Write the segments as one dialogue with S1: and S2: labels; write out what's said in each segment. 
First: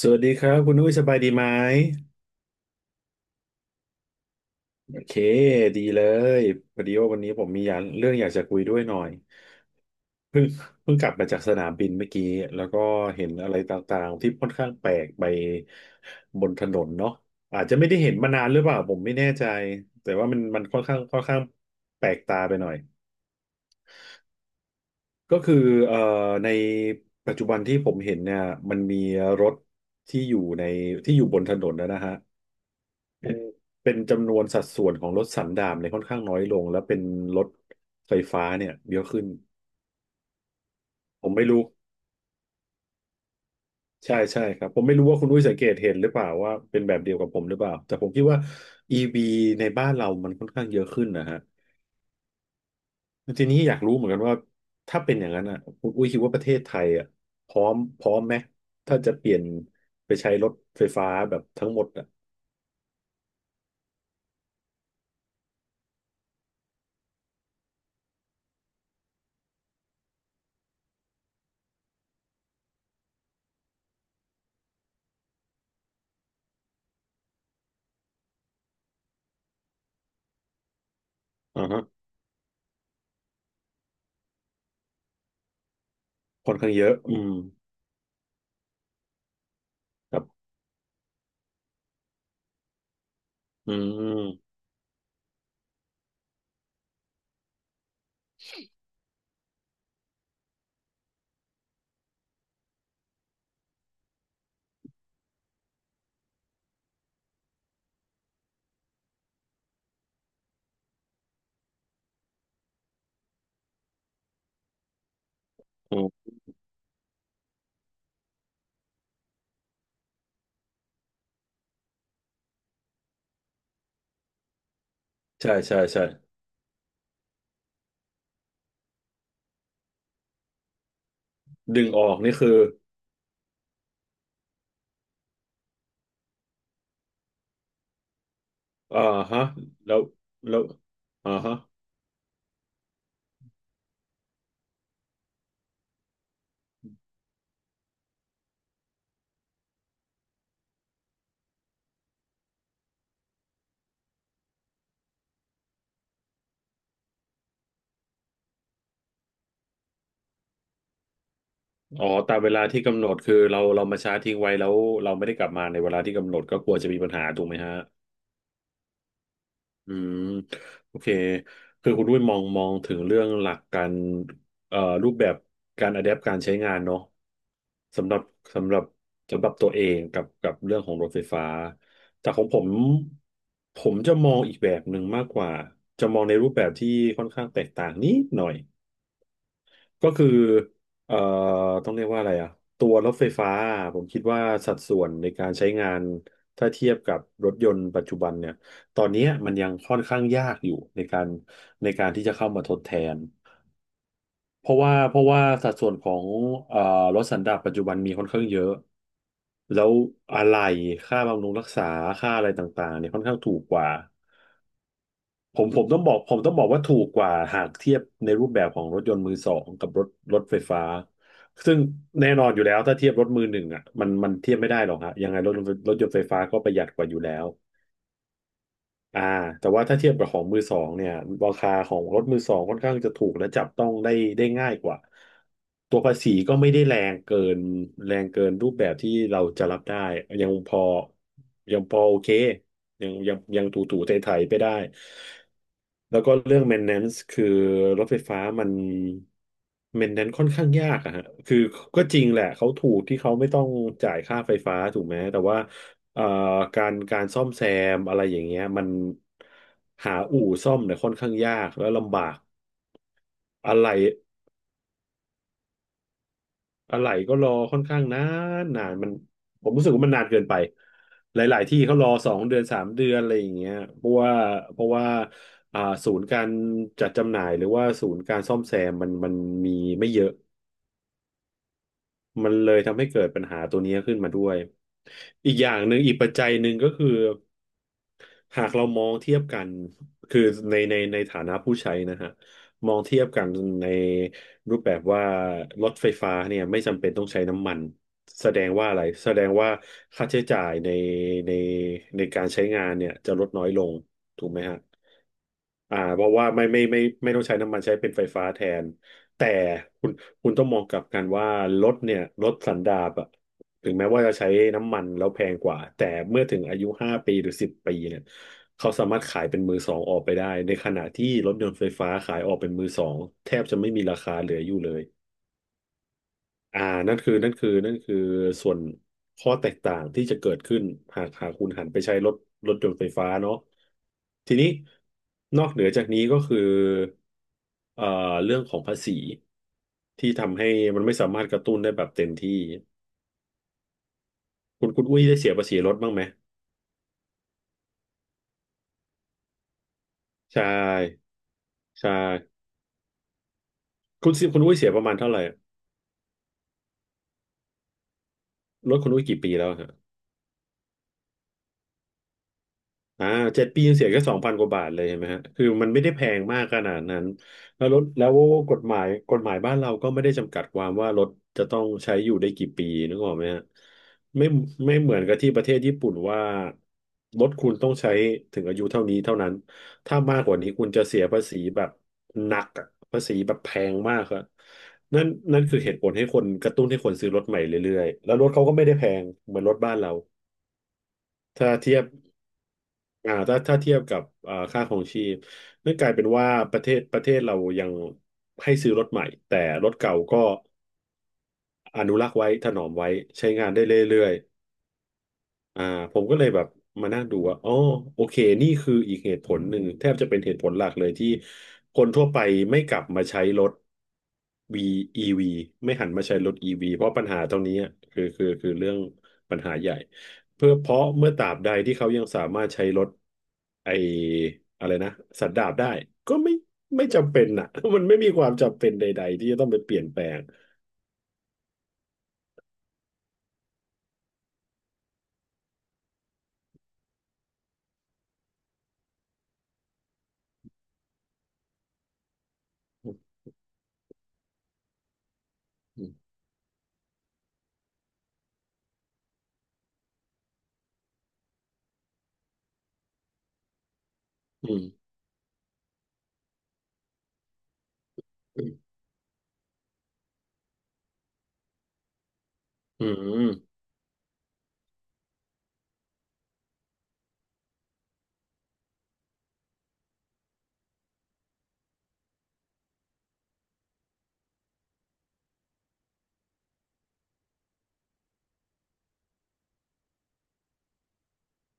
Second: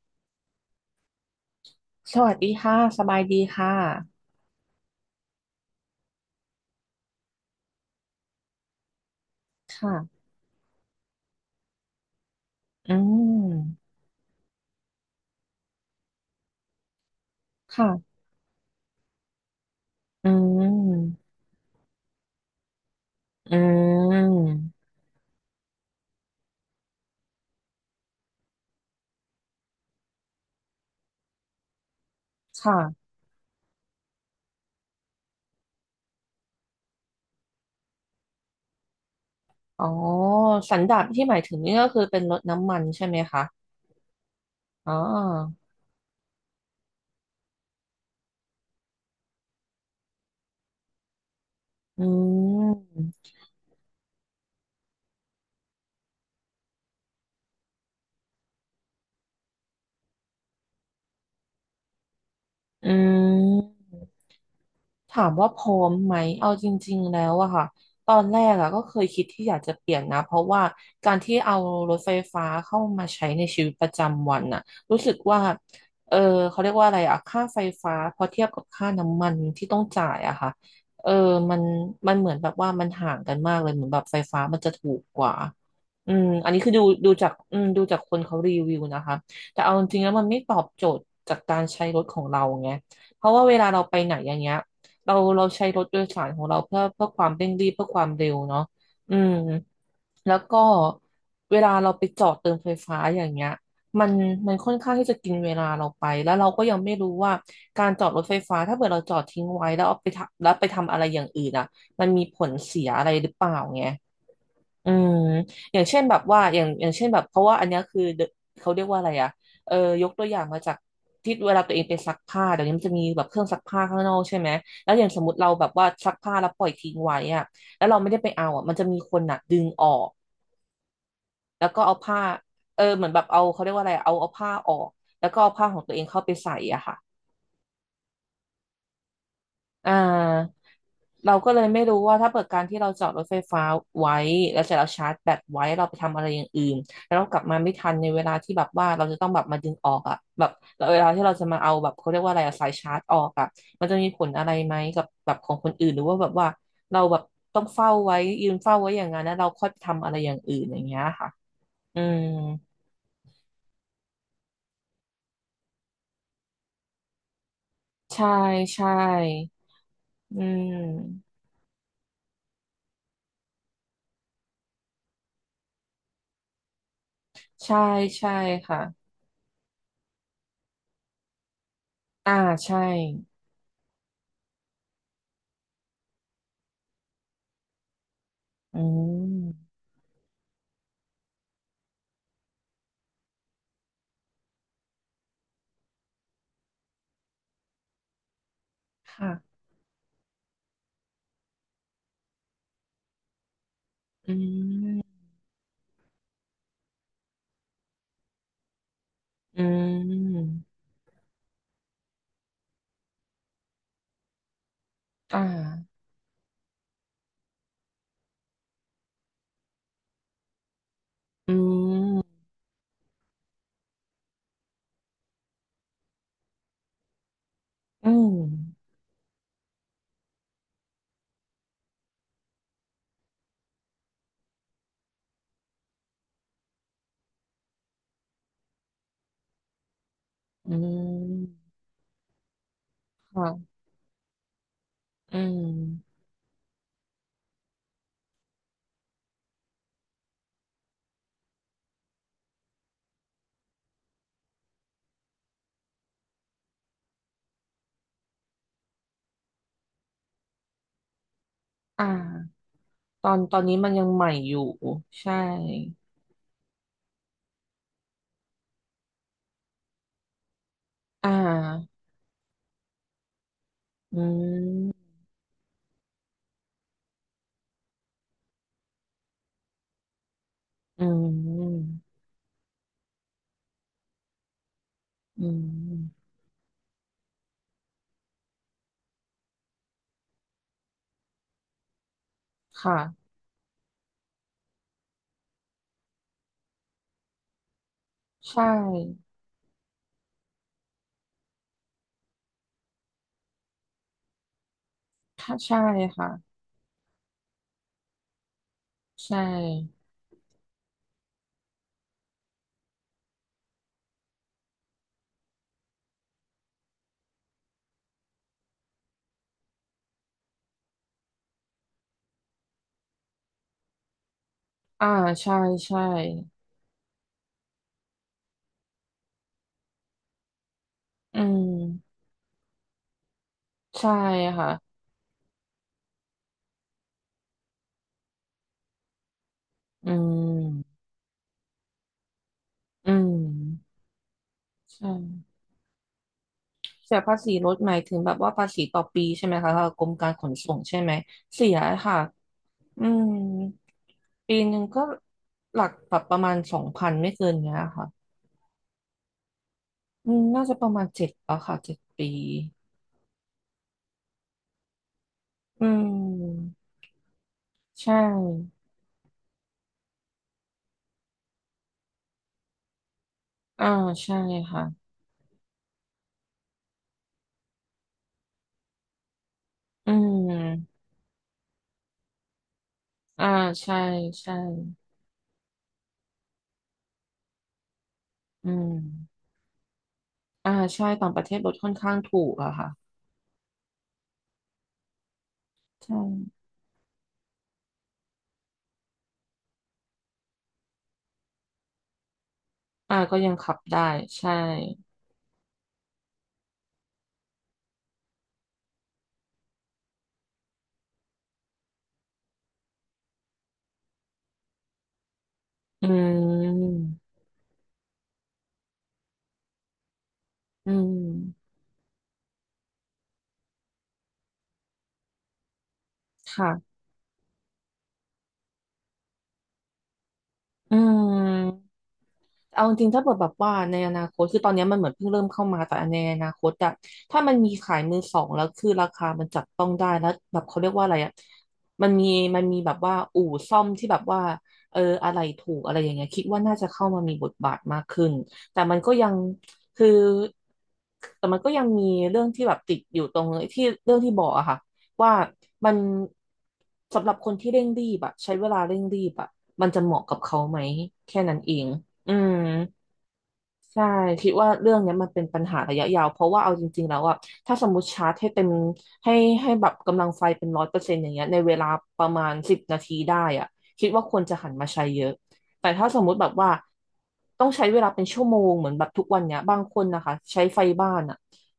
S1: สวัสดีครับคุณอุ้ยสบายดีไหม
S2: สวัสดีค่ะ สบายดีค่ะ
S1: โอเคดีเลยพอดีว่าวันนี้ผมมีอยากเรื่องอยากจะคุยด้วยหน่อย
S2: ค่ะ
S1: เพิ่งกลับมาจากสนามบินเมื่อกี้แล้วก็
S2: อื
S1: เห็นอะไรต
S2: ม
S1: ่างๆที่ค่อนข้างแปลกไปบนถนนเนาะอาจจะไม่ได้เห็น
S2: ค่ะ
S1: มานานหรือเปล่าผมไม่แน่ใจแต่
S2: อื
S1: ว่ามันค่อนข้าง
S2: ม
S1: แปลกตาไปหน่อย
S2: อืม
S1: ก็คือเอ่อในปัจจุบันที่ผมเห็นเนี่ยมันมีรถที่อยู่ในที่อยู่บนถนนนะฮะ
S2: ค่ะ
S1: เป็นเป็นจำนวนสัดส่วนของรถสันดาปเนี่ยค่อนข้างน้อยลงแล้วเป็นรถไฟฟ้าเนี่ยเยอะขึ้น
S2: อ๋อ สันดาปที่
S1: ผ
S2: ห
S1: ม
S2: มาย
S1: ไม่
S2: ถึง
S1: รู้
S2: นี่ก็คือเป็นรถน้ำมันใช่ไหมคะ
S1: ใช่ครับผม
S2: อ๋อ
S1: ไม่รู้ว่าคุณอุ้ยสังเกตเห็นหรือเปล่าว่าเป็นแบบเดียวกับผมหรือเปล่าแต่ผมคิดว่า EV ในบ้านเรามันค่อนข้างเยอะขึ้นนะฮะ
S2: อืม
S1: ทีนี้อยากรู้เหมือนกันว่าถ้าเป็นอย่างนั้นอ่ะคุณอุ้ยคิดว่าประเทศไทยอ่ะพร้อมไหมถ้าจะเปลี่ยนไปใช้รถไฟฟ้าแบบทั้งหมดอ่ะ
S2: อืม ถามว่าพร้อมไหมเอาจริงๆแล้วอะค่ะตอนแรกอะก็เคยคิดที่อยากจะเปลี่ยนนะเพราะว่าการที่เอารถไฟฟ้าเข้ามาใช้ในชีวิตประจำวันอะรู้สึกว่าเออเขาเรียกว่าอะไรอะค่าไฟฟ้าพอเทียบกับค่าน้ำมันที่ต้องจ่ายอะค่ะเออมัน
S1: อ่าฮะ
S2: มันเหมือนแบบว่ามันห่างกันมากเลยเหมือนแบบไฟฟ้ามันจะถูกกว่าอืมอัน
S1: ค่อน
S2: นี้คื
S1: ข้า
S2: อ
S1: ง
S2: ดู
S1: เยอะ
S2: ดู
S1: อื
S2: จาก
S1: ม
S2: อืมดูจากคนเขารีวิวนะคะแต่เอาจริงๆแล้ว
S1: ครั
S2: มั
S1: บ
S2: นไม่ตอบโจทย์จากการใช้รถของเราไงเพราะว่าเวลา
S1: อื
S2: เราไปไหนอย่าง
S1: ม
S2: เงี้ย เราใช้รถโดยสารของเราเพื่อความเร่งรีบเพื่อความเร็วเนาะอืมแล้วก็เวลาเราไปจอดเติมไฟฟ้าอย่างเงี้ยมันมันค่อนข้างที่จะกินเวลาเราไปแล้วเราก็ยังไม่รู้ว่าการจอดรถไฟฟ้าถ้าเกิดเราจอดทิ้งไว้แล้วเอาไปทำแล้วไปทำอะไรอย่างอื่นอ่ะมันมีผลเสียอะไรหรือเปล่าไง อืมอย่าง
S1: อื
S2: เช่นแบบ
S1: ม
S2: ว่าอย่างเช่นแบบเพราะว่าอันเนี้ยคือเดอะเขาเรียกว่าอะไรอะเออยกตัวอย่างมาจากที่เวลาตัวเองไปซักผ้าเดี๋ยวนี้มันจะมีแบบเครื่องซักผ้าข้างนอกใช่ไหมแล้วอย่างสมมติเรา
S1: ใช่
S2: แบบ
S1: ใช่
S2: ว่า
S1: ใช่
S2: ซักผ้าแล้วปล่อยทิ้งไว้อะแล้วเราไม่ได้ไปเอาอะมันจะมีคนน่ะดึงออกแล้วก็
S1: ดึง
S2: เอา
S1: ออก
S2: ผ้า
S1: นี่คือ
S2: เออเหมือนแบบเอาเขาเรียกว่าอะไรเอาผ้าออกแล้วก็เอาผ้าของตัวเองเข้าไปใส่อะค่ะ
S1: อ่าฮะ
S2: อ่
S1: แล้วแล้
S2: า
S1: วอ่า
S2: เราก็
S1: ฮะ
S2: เลยไม่รู้ว่าถ้าเปิดการที่เราจอดรถไฟฟ้าไว้แล้วเสร็จเราชาร์จแบตไว้เราไปทำอะไรอย่างอื่นแล้วเรากลับมาไม่ทันในเวลาที่แบบว่าเราจะต้องแบบมาดึงออกอะแบบเวลาที่เราจะมาเอาแบบเขาเรียกว่าอะไรอะสายชาร์จออกอะมันจะมีผลอะไรไหมกับแบบของคนอื่นหรือว่าแบบว่าเราแบบต้องเฝ้าไว้ยืนเฝ้าไว้อย่างนั้นแล้วเราค่อยไปทำอะไรอย่างอื่นอย่างเงี้ยค่ะอื
S1: อ๋อ
S2: ม
S1: ตามเวลาที่กำหนดคือเรามาชาร์จทิ้งไว้แล้วเราไม่ได้กลับมาในเวลาที่กำหนดก็กลัวจะมีปัญหาถูกไหมฮะ
S2: ใช่ใช่
S1: อืม
S2: อื
S1: โอเค
S2: ม
S1: คือคุณด้วยมองถึงเรื่องหลักการรูปแบบการอะแดปการใช้งานเนาะ
S2: ใช่
S1: สำหรับ
S2: ใช่
S1: สำห
S2: ค่ะ
S1: รับตัวเองกับเรื่องของรถไฟฟ้าแต่
S2: อ่า
S1: ของผม
S2: ใช่
S1: ผมจะมองอีกแบบหนึ่งมากกว่าจะมองในรูปแบบที่ค่อนข้างแตกต่างนิดหน่อย
S2: อืม
S1: ก็คือเอ่อต้องเรียกว่าอะไรอ่ะตัวรถไฟฟ้าผมคิดว่าสัดส่วนในการใช้งานถ้าเทียบกับรถยนต์ปัจจุบันเนี่ยตอนเนี้ยมัน
S2: ค่ะ
S1: ยังค่อนข้างยากอยู่ในการที่จะเข้ามาทดแทน
S2: อื
S1: เพราะว่าเพ
S2: ม
S1: ราะว่าสัดส่วนของเอ่อรถสันดาปปัจจุบันมีค่อนข้างเยอะ
S2: อื
S1: แล้วอะไห
S2: ม
S1: ล่ค่าบำรุงรักษา ค่าอะไรต่างๆเนี่ยค่อนข้างถูกกว่า
S2: อ่
S1: ผมต้
S2: า
S1: องบอกว่าถูกกว่าหากเทียบในรูปแบบของรถยนต์มือสองกับรถรถไฟฟ้า
S2: อื
S1: ซึ่งแน่
S2: ม
S1: นอนอยู่แล้วถ้าเทียบรถมือหนึ่งอ่ะมันเทียบไม่ได้หรอกฮะยังไงรถรถยนต์ไฟฟ้าก็ประหยัดกว่าอยู่แล้ว
S2: อืม
S1: อ่าแต่ว่าถ้าเทียบกับของมือสองเนี่ยราคาของรถมือสองค่อนข้างจะถูกและจับต้องได้ได้ง่ายกว่าตัวภาษีก็ไม่ได้แรงเกินรูปแบบที่เราจะรับได้ยังพ
S2: อื
S1: อ
S2: ม
S1: โอเคยัง
S2: ค่ะ
S1: ถูไถไปได้
S2: อืม
S1: แล้วก็เรื่อง maintenance คือรถไฟฟ้ามัน maintenance ค่อนข้างยากอะฮะคือก็จริงแหละเขาถูกที่เขาไม่ต้องจ่ายค่าไฟฟ้าถูกไหมแต่ว่า เอ่อการซ่อมแซมอะไรอย่างเงี้ยมันหาอู่ซ่อมเนี่ยค่อนข้างยากแล้ว
S2: อ่
S1: ลำบาก
S2: าตอน
S1: อะ
S2: นี้
S1: ไร
S2: มันยังใหม่อยู่ใช่
S1: อะไรก็รอค่อนข้างนานมันผมรู้สึกว่ามันนานเกินไป
S2: อ่
S1: หลายๆที่เขา
S2: า
S1: รอ2 เดือน 3 เดือนอะไรอย่างเงี้ยเพราะ
S2: อื
S1: ว่าเพราะว่า
S2: ม
S1: อ่าศูนย์การจัดจำหน่ายหรือว่าศูนย์การซ่อมแซมมันมีไม่เยอะ
S2: อืม
S1: มันเลยทำให้เกิดปัญหาตัวนี้ขึ้นมาด้วย
S2: อื
S1: อีกอย่างหนึ่งอีกปั
S2: ม
S1: จจัยหนึ่งก็คือ หากเรามองเทียบกันคือในฐานะผู้ใช้นะฮะมองเทียบ
S2: ค่ะ
S1: กันในรูปแบบว่ารถไฟฟ้าเนี่ยไม่จำเป็นต้องใช้น้ำมันแสด
S2: ใช่
S1: งว่าอะไรแสดงว่าค่าใช้จ่ายในในการใช้งานเนี่ยจะลดน้อยลงถูกไหมฮะ
S2: ค่ะใช่
S1: อ่าเพ
S2: ค่ะ
S1: ราะว่าไม่ต้องใช้น้ำมันใช้เป็นไฟฟ้าแทน
S2: ใช่
S1: แต่คุณต้องมองกลับกันว่ารถเนี่ยรถสันดาปอะ ถึงแม้ว่าจะใช้น้ำมันแล้วแพงกว่าแต่เมื่อถึงอายุ5 ปีหรือ 10 ปีเนี่ยเขาสามารถขายเป็นมือสองออกไปได้ในขณะที่รถยนต์ไฟฟ้าขายออกเป็นมือสองแทบจะไม่มีราคาเหลืออยู่เลย
S2: อ่าใช่ใช่
S1: อ่านั่นคือส่วนข้อแตกต่างที่จะเกิดขึ้นหาก
S2: อื
S1: คุณหันไปใช้
S2: ม
S1: รถรถยนต์ไฟฟ้าเนาะ
S2: ใช่
S1: ทีนี้
S2: ค่ะ
S1: นอกเหนือจากนี้ก็คือเอ่อเรื่องของภาษี
S2: อื
S1: ที่ทำให้
S2: ม
S1: มันไม่สามารถกระตุ้นได้แบบเต็มที่
S2: อืม
S1: คุณ
S2: ใช่
S1: อุ้ยได้เสียภาษีรถบ้างไหม
S2: เสียภาษีรถหมายถึงแบบว่าภาษีต่อปีใช่ไหมคะทางกรมการขน
S1: ใช่
S2: ส่งใช่ไหมเสีย
S1: ใช่
S2: ค่ะอืม
S1: คุณซิ
S2: ปี
S1: คุณ
S2: ห
S1: อุ้ย
S2: นึ่ง
S1: เสียป
S2: ก็
S1: ระมาณเท่าไหร่อะ
S2: หลักแบบประมาณ2,000ไม่เกินเนี้ยค่ะ
S1: รถคุณอุ้ยกี่ปีแล้วอะฮะ
S2: อืมน่าจะประมาณเจ็ดป่ะค่ะ7 ปี
S1: อ่าเจ็ดปียังเสียแค่สองพันกว่าบาทเลยเห็นไหมฮะคือ
S2: อื
S1: มันไม่ได้แพงมากข
S2: ม
S1: นาดนั้นแล้วรถ
S2: ใช
S1: แล้วก
S2: ่
S1: ฎหมายกฎหมายบ้านเราก็ไม่ได้จำกัดความว่ารถจะต้องใช้อยู่ได้กี่ปีนึกออกไหมฮะ
S2: อ่าใช่
S1: ไม่
S2: ค่ะ
S1: ไม่เหมือนกับที่ประเทศญี่ปุ่นว่ารถคุณต้องใช้ถึงอายุเท่านี้เท่านั้น
S2: อื
S1: ถ้ามากกว่านี้คุณ
S2: ม
S1: จะเสียภาษีแบบหนักอะภาษี
S2: อ่า
S1: แบบแพ
S2: ใช่
S1: งมากครับ
S2: ใช่
S1: นั่นนั่นคือเหตุผลให้คนกระตุ้นให้คนซื้อรถใหม่เรื่อยๆแล้วรถเขา
S2: อื
S1: ก็ไม่ได้แพง
S2: ม
S1: เหมือนรถบ้านเรา
S2: อ่าใช่ต่างประเทศร
S1: ถ้า
S2: ถค่อน
S1: เทียบ
S2: ข้างถูกอะค่ะ
S1: ถ้าเทียบกับค่าครองชีพนั่นกลาย
S2: ใช่
S1: เป็นว่าประเทศเรายังให้ซื้อรถใหม่แต่รถเก่าก็อนุรักษ์ไว้ถนอมไว้
S2: อ่าก็
S1: ใช้
S2: ยัง
S1: งาน
S2: ขับ
S1: ได้
S2: ได้
S1: เรื่อย
S2: ใช่
S1: อ่าผมก็เลยแบบมานั่งดูว่าอ๋อโอเคนี่คืออีกเหตุผลหนึ่งแทบจะเป็นเหตุผลหลักเลยที่คนทั่วไปไม่กลับมาใช้รถ V EV ไม่หั
S2: อื
S1: นมาใช้รถ EV
S2: ม
S1: เพราะปัญหาตรงนี้อะคือเรื่องปัญหาใหญ่เพื่อเพ
S2: อื
S1: ราะเมื่อตราบใด
S2: ม
S1: ที่เขายังสามารถใช้รถไออะไรนะสันดาปได้ก็ไม่
S2: ค่ะ
S1: ไม่จำเป็นอ่ะ มันไม่มีความจำเป็นใดๆที่จะต้องไปเปลี่ยนแปลง
S2: อืมเอาจริงๆถ้าเกิดแบบว่าในอนาคตคือตอนเนี้ยมันเหมือนเพิ่งเริ่มเข้ามาแต่ในอนาคตอะถ้ามันมีขายมือสองแล้วคือราคามันจับต้องได้แล้วแบบเขาเรียกว่าอะไรอะมันมีมันมีแบบว่าอู่ซ่อมที่แบบว่าเอออะไรถูกอะไร
S1: อื
S2: อย่างเงี้ย
S1: ม
S2: คิดว่าน่าจะเข้ามามีบทบาทมากขึ้นแต่มันก็ยังคือแต่มันก็ยังมีเรื่องที่แบบติดอยู่ตรงที่เรื่องที่บอกอะ
S1: อื
S2: ค่ะ
S1: ม
S2: ว่ามันสำหรับคนที่เร่งรีบอะใช้
S1: อื
S2: เวลา
S1: ม
S2: เร่งรีบอะมันจะเหมาะกับเขาไหมแค่นั้นเองอืม
S1: อืม
S2: ใช่คิดว่าเรื่องเนี้ยมันเป็นปัญหาระยะยาวเพราะว่าเอาจริงๆแล้วอะถ้าสมมติชาร์จให้เต็มให้ให้แบบกำลังไฟเป็น100%อย่างเงี้ยในเวลาประมาณ10 นาทีได้อะคิดว่าควรจะหันมาใช้เยอะแต่ถ้าสมมุติแบบว่าต้องใช้เวลาเป็นชั่วโมงเหมือนแบบทุกวันเนี้ยบางคนนะคะใช้ไฟบ้านอะ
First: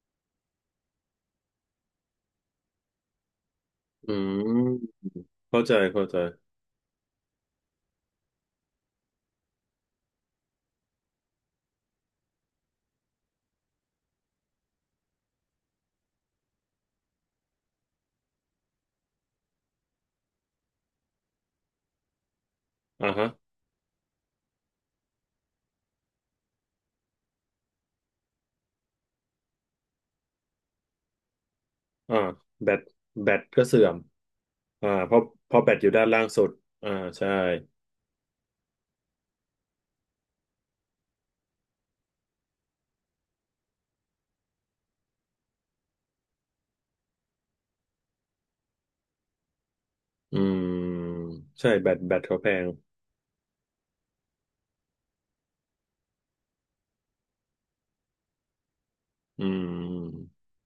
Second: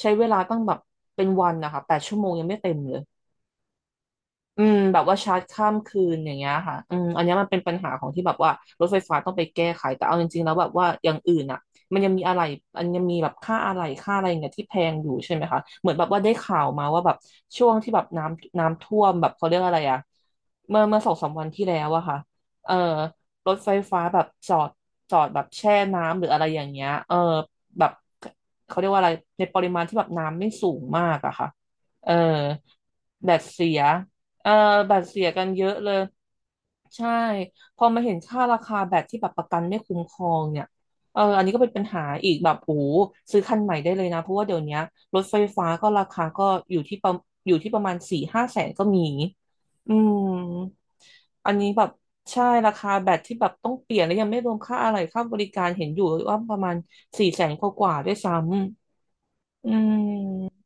S2: ใช้เวลาตั้งแบบเป็นวันนะคะ8 ชั่วโมงยังไม่เต็มเลย
S1: อืม
S2: อืมแบบว่าชาร์จ
S1: เข้า
S2: ข้า
S1: ใจ
S2: มคื
S1: เข้า
S2: น
S1: ใจ
S2: อย่างเงี้ยค่ะอืมอันเนี้ยมันเป็นปัญหาของที่แบบว่ารถไฟฟ้าต้องไปแก้ไขแต่เอาจริงๆแล้วแบบว่าอย่างอื่นอ่ะมันยังมีอะไรอันยังมีแบบค่าอะไรค่าอะไรอย่างเงี้ยที่แพงอยู่ใช่ไหมคะเหมือนแบบว่าได้ข่าวมาว่าแบบช่วงที่แบบน้ำท่วมแบบเขาเรียกอะไรอ่ะเมื่อสองสามวันที่แล้วอะค่ะเออ
S1: อ่าฮะ
S2: รถไฟฟ้าแบบจอดแบบแช่น้ำหรืออะไรอย่างเงี้ยเออแบบเขาเรียกว่าอะไรในปริมาณที่แบบน้ำไม่สูงมากอะค่ะเออ
S1: อ่าแบต
S2: แบ
S1: แบต
S2: ต
S1: ก็
S2: เสีย
S1: เสื่อม
S2: เอ่อ
S1: อ่า
S2: บัตร
S1: เพราะ
S2: เสียกัน
S1: เพราะ
S2: เย
S1: แบ
S2: อะ
S1: ตอ
S2: เล
S1: ยู่
S2: ย
S1: ด้านล่างสุดอ่า
S2: ใช่
S1: ใช่
S2: พอมาเห็นค่าราคาแบบที่แบบประกันไม่คุ้มครองเนี่ยเอออันนี้ก็เป็นปัญหาอีกแบบโอ้โหซื้อคันใหม่ได้เลยนะเพราะว่าเดี๋ยวเนี้ยรถไฟฟ้าก็ราคาก็อยู่ที่ประอยู่ที่ประมาณสี่ห้าแสนก็มีอืม
S1: อืม
S2: อันนี้
S1: ใช่
S2: แบ
S1: แบ
S2: บ
S1: ตแบตเขา
S2: ใช่
S1: แพง
S2: ราคาแบตที่แบบต้องเปลี่ยนแล้วยังไม่รวมค่าอะไรค่าบริการเห็นอยู่ว่าประมาณสี่แสนกว่าๆด้วยซ้
S1: อื
S2: ำอื
S1: ม
S2: ม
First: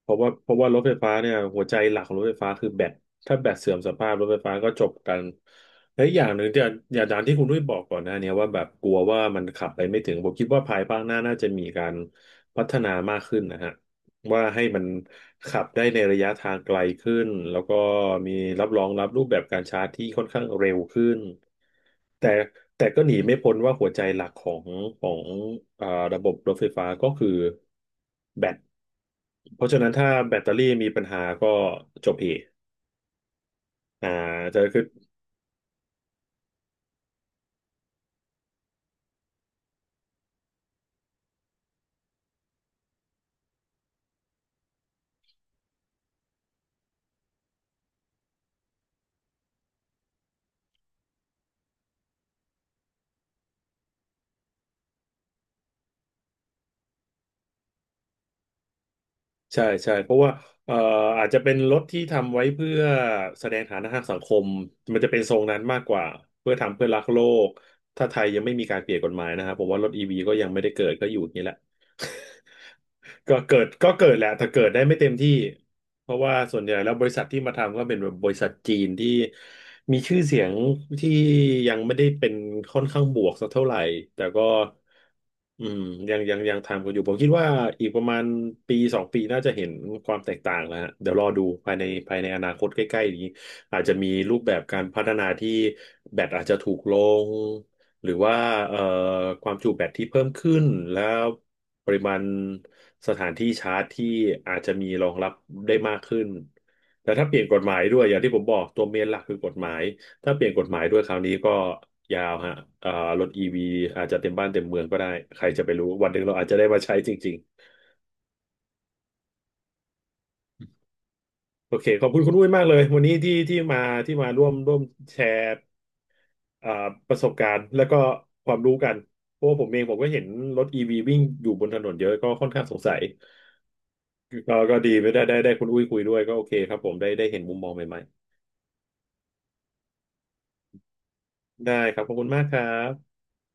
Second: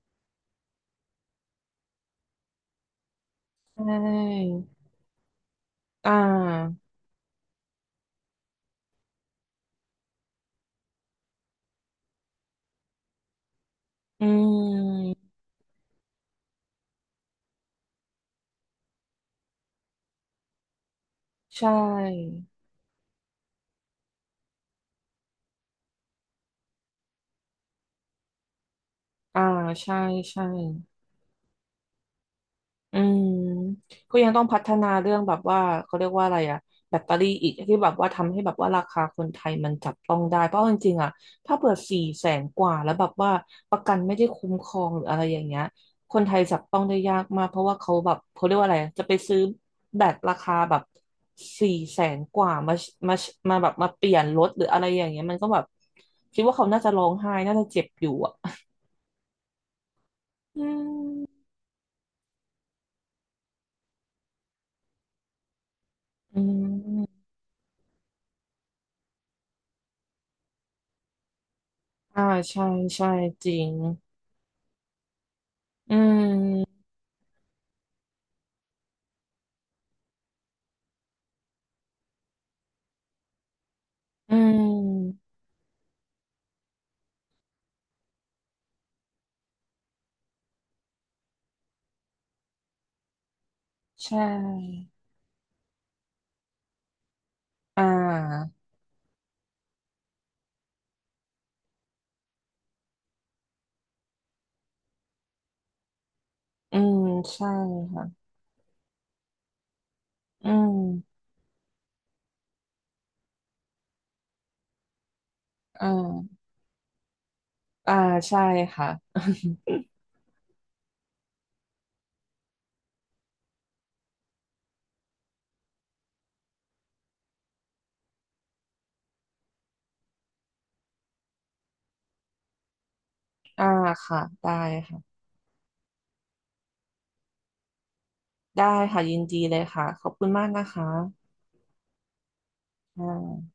S1: เพราะว่ารถไฟฟ้าเนี่ยหัวใจหลักของรถไฟฟ้าคือแบตถ้าแบตเสื่อ
S2: ใช
S1: มสภาพรถไฟ
S2: ่
S1: ฟ้าก็จบกันและ
S2: อ่
S1: อีกอย่างหนึ่งที่อย่าง
S2: า
S1: อย่างตามที่คุณด้วยบอกก่อนหน้าเนี้ยว่าแบบกลัวว่ามันขับไปไม่ถึงผมคิดว่าภายภาคหน้าน่าจะมีการพัฒนามากขึ้นนะฮะ
S2: อื
S1: ว่าให้มัน
S2: ม
S1: ขับได้ในระยะทางไกลขึ้นแล้วก็มีรับรองรับรูปแบบการชาร์จที่ค่อนข้างเร็วขึ้น
S2: ใช่
S1: แต่แต่ก็หนีไม่พ้นว่าหัวใจหลักของของอ่าระบบรถไฟฟ้าก็คือแบต
S2: อ่า
S1: เพราะฉะนั้น
S2: ใช่
S1: ถ้าแบ
S2: ใช่
S1: ตเตอรี่มีปัญหาก็จบเหตุ
S2: อืม
S1: อ่า
S2: ก็ยังต้องพั
S1: จะ
S2: ฒ
S1: คือ
S2: นาเรื่องแบบว่าเขาเรียกว่าอะไรอะแบตเตอรี่อีกที่แบบว่าทำให้แบบว่าราคาคนไทยมันจับต้องได้เพราะจริงๆอะถ้าเผื่อสี่แสนกว่าแล้วแบบว่าประกันไม่ได้คุ้มครองหรืออะไรอย่างเงี้ยคนไทยจับต้องได้ยากมากเพราะว่าเขาแบบเขาเรียกว่าอะไรจะไปซื้อแบตราคาแบบสี่แสนกว่ามามาแบบมาเปลี่ยนรถหรืออะไรอย่างเงี้ยมันก็แบบคิดว่าเขาน่าจะร้องไห้น่าจะเจ็บอยู่อะ
S1: ใช่เพราะว่า
S2: อื
S1: เอ่ออาจจะ
S2: ม
S1: เป็นรถที่ทำไว้เพื่อแสดงฐานะทางสังคมมันจะเป็นทรงนั้นมากกว่า
S2: อื
S1: เพื่อทำเพื่อรักโล
S2: ม
S1: กถ้าไทยยังไม่มีการเปลี่ยนกฎหมายนะครับผมว่ารถอีวีก็ยังไม่ได้เกิดก็อยู่อย่างนี้แหละ
S2: อ่า ใช่ ใช่
S1: ก็
S2: จริ
S1: เกิด
S2: ง
S1: ก็เกิดแหละแต่เกิดได้ไม่เต็มที่
S2: อื
S1: เพราะว่าส่วนใหญ่
S2: ม
S1: แล้วบริษัทที่มาทำก็เป็นแบบบริษัทจีนที่มีชื่อเสียงที่ยังไม่ได้เป็นค่อนข้างบวกสักเท่าไหร่แต่
S2: อื
S1: ก็
S2: ม
S1: อืมยังทำกันอยู่ผมคิดว่าอีกประมาณปีสองปีน่าจะเห็นความแตกต่างแล้วฮะเดี๋ยวรอดูภายในอนาคตใกล้ๆนี้อาจจะมี
S2: ใช
S1: รูปแบบการ
S2: ่
S1: พัฒนาที่แบตอาจจะถูกลง
S2: อ่
S1: หรือว่า
S2: า
S1: เอ่อความจุแบตที่เพิ่มขึ้นแล้วปริมาณสถานที่ชาร์จที่อาจจะมีรองรับได้มากขึ้น
S2: อืม
S1: แต่ถ้าเปลี่ย
S2: ใช่
S1: นกฎหมายด้วยอย่าง
S2: ค่ะ
S1: ที่ผมบอกตัวเมนหลักคือกฎหมายถ้าเป
S2: อื
S1: ลี่ยนกฎหมายด้วยครา
S2: ม
S1: วนี้ก็ยาวฮะเอ่อรถอีวีอาจจะเต็มบ้านเต็มเมืองก็ได้ใครจะไป
S2: อ่
S1: รู้วันหนึ่งเรา
S2: า
S1: อาจจะได้มาใช้จริงๆ
S2: อ่า ใช่ค่ะ
S1: โอเคขอบคุณคุณอุ้ยมากเลยวันนี้ที่มาที่มาร่วมแชร์ อ่าประสบการณ์แล้วก็ความรู้กันเพราะว่าผมเองผมก็เห็นรถอีวีวิ่งอยู่บนถนนเยอะก็ค่อนข้างสงสัย
S2: อ่าค่ะ ได้
S1: ก็ดีไม่
S2: ค่ะ
S1: ได้ได้ได้คุณอุ้ยคุยด้วยก็โอเคครับผมได้เห็นมุมมองใหม่
S2: ได้ค่ะ ยินดีเลยค่ะ ขอบคุณมากนะคะ
S1: ๆได้ครับขอบคุณมากครั
S2: อ่
S1: บ
S2: า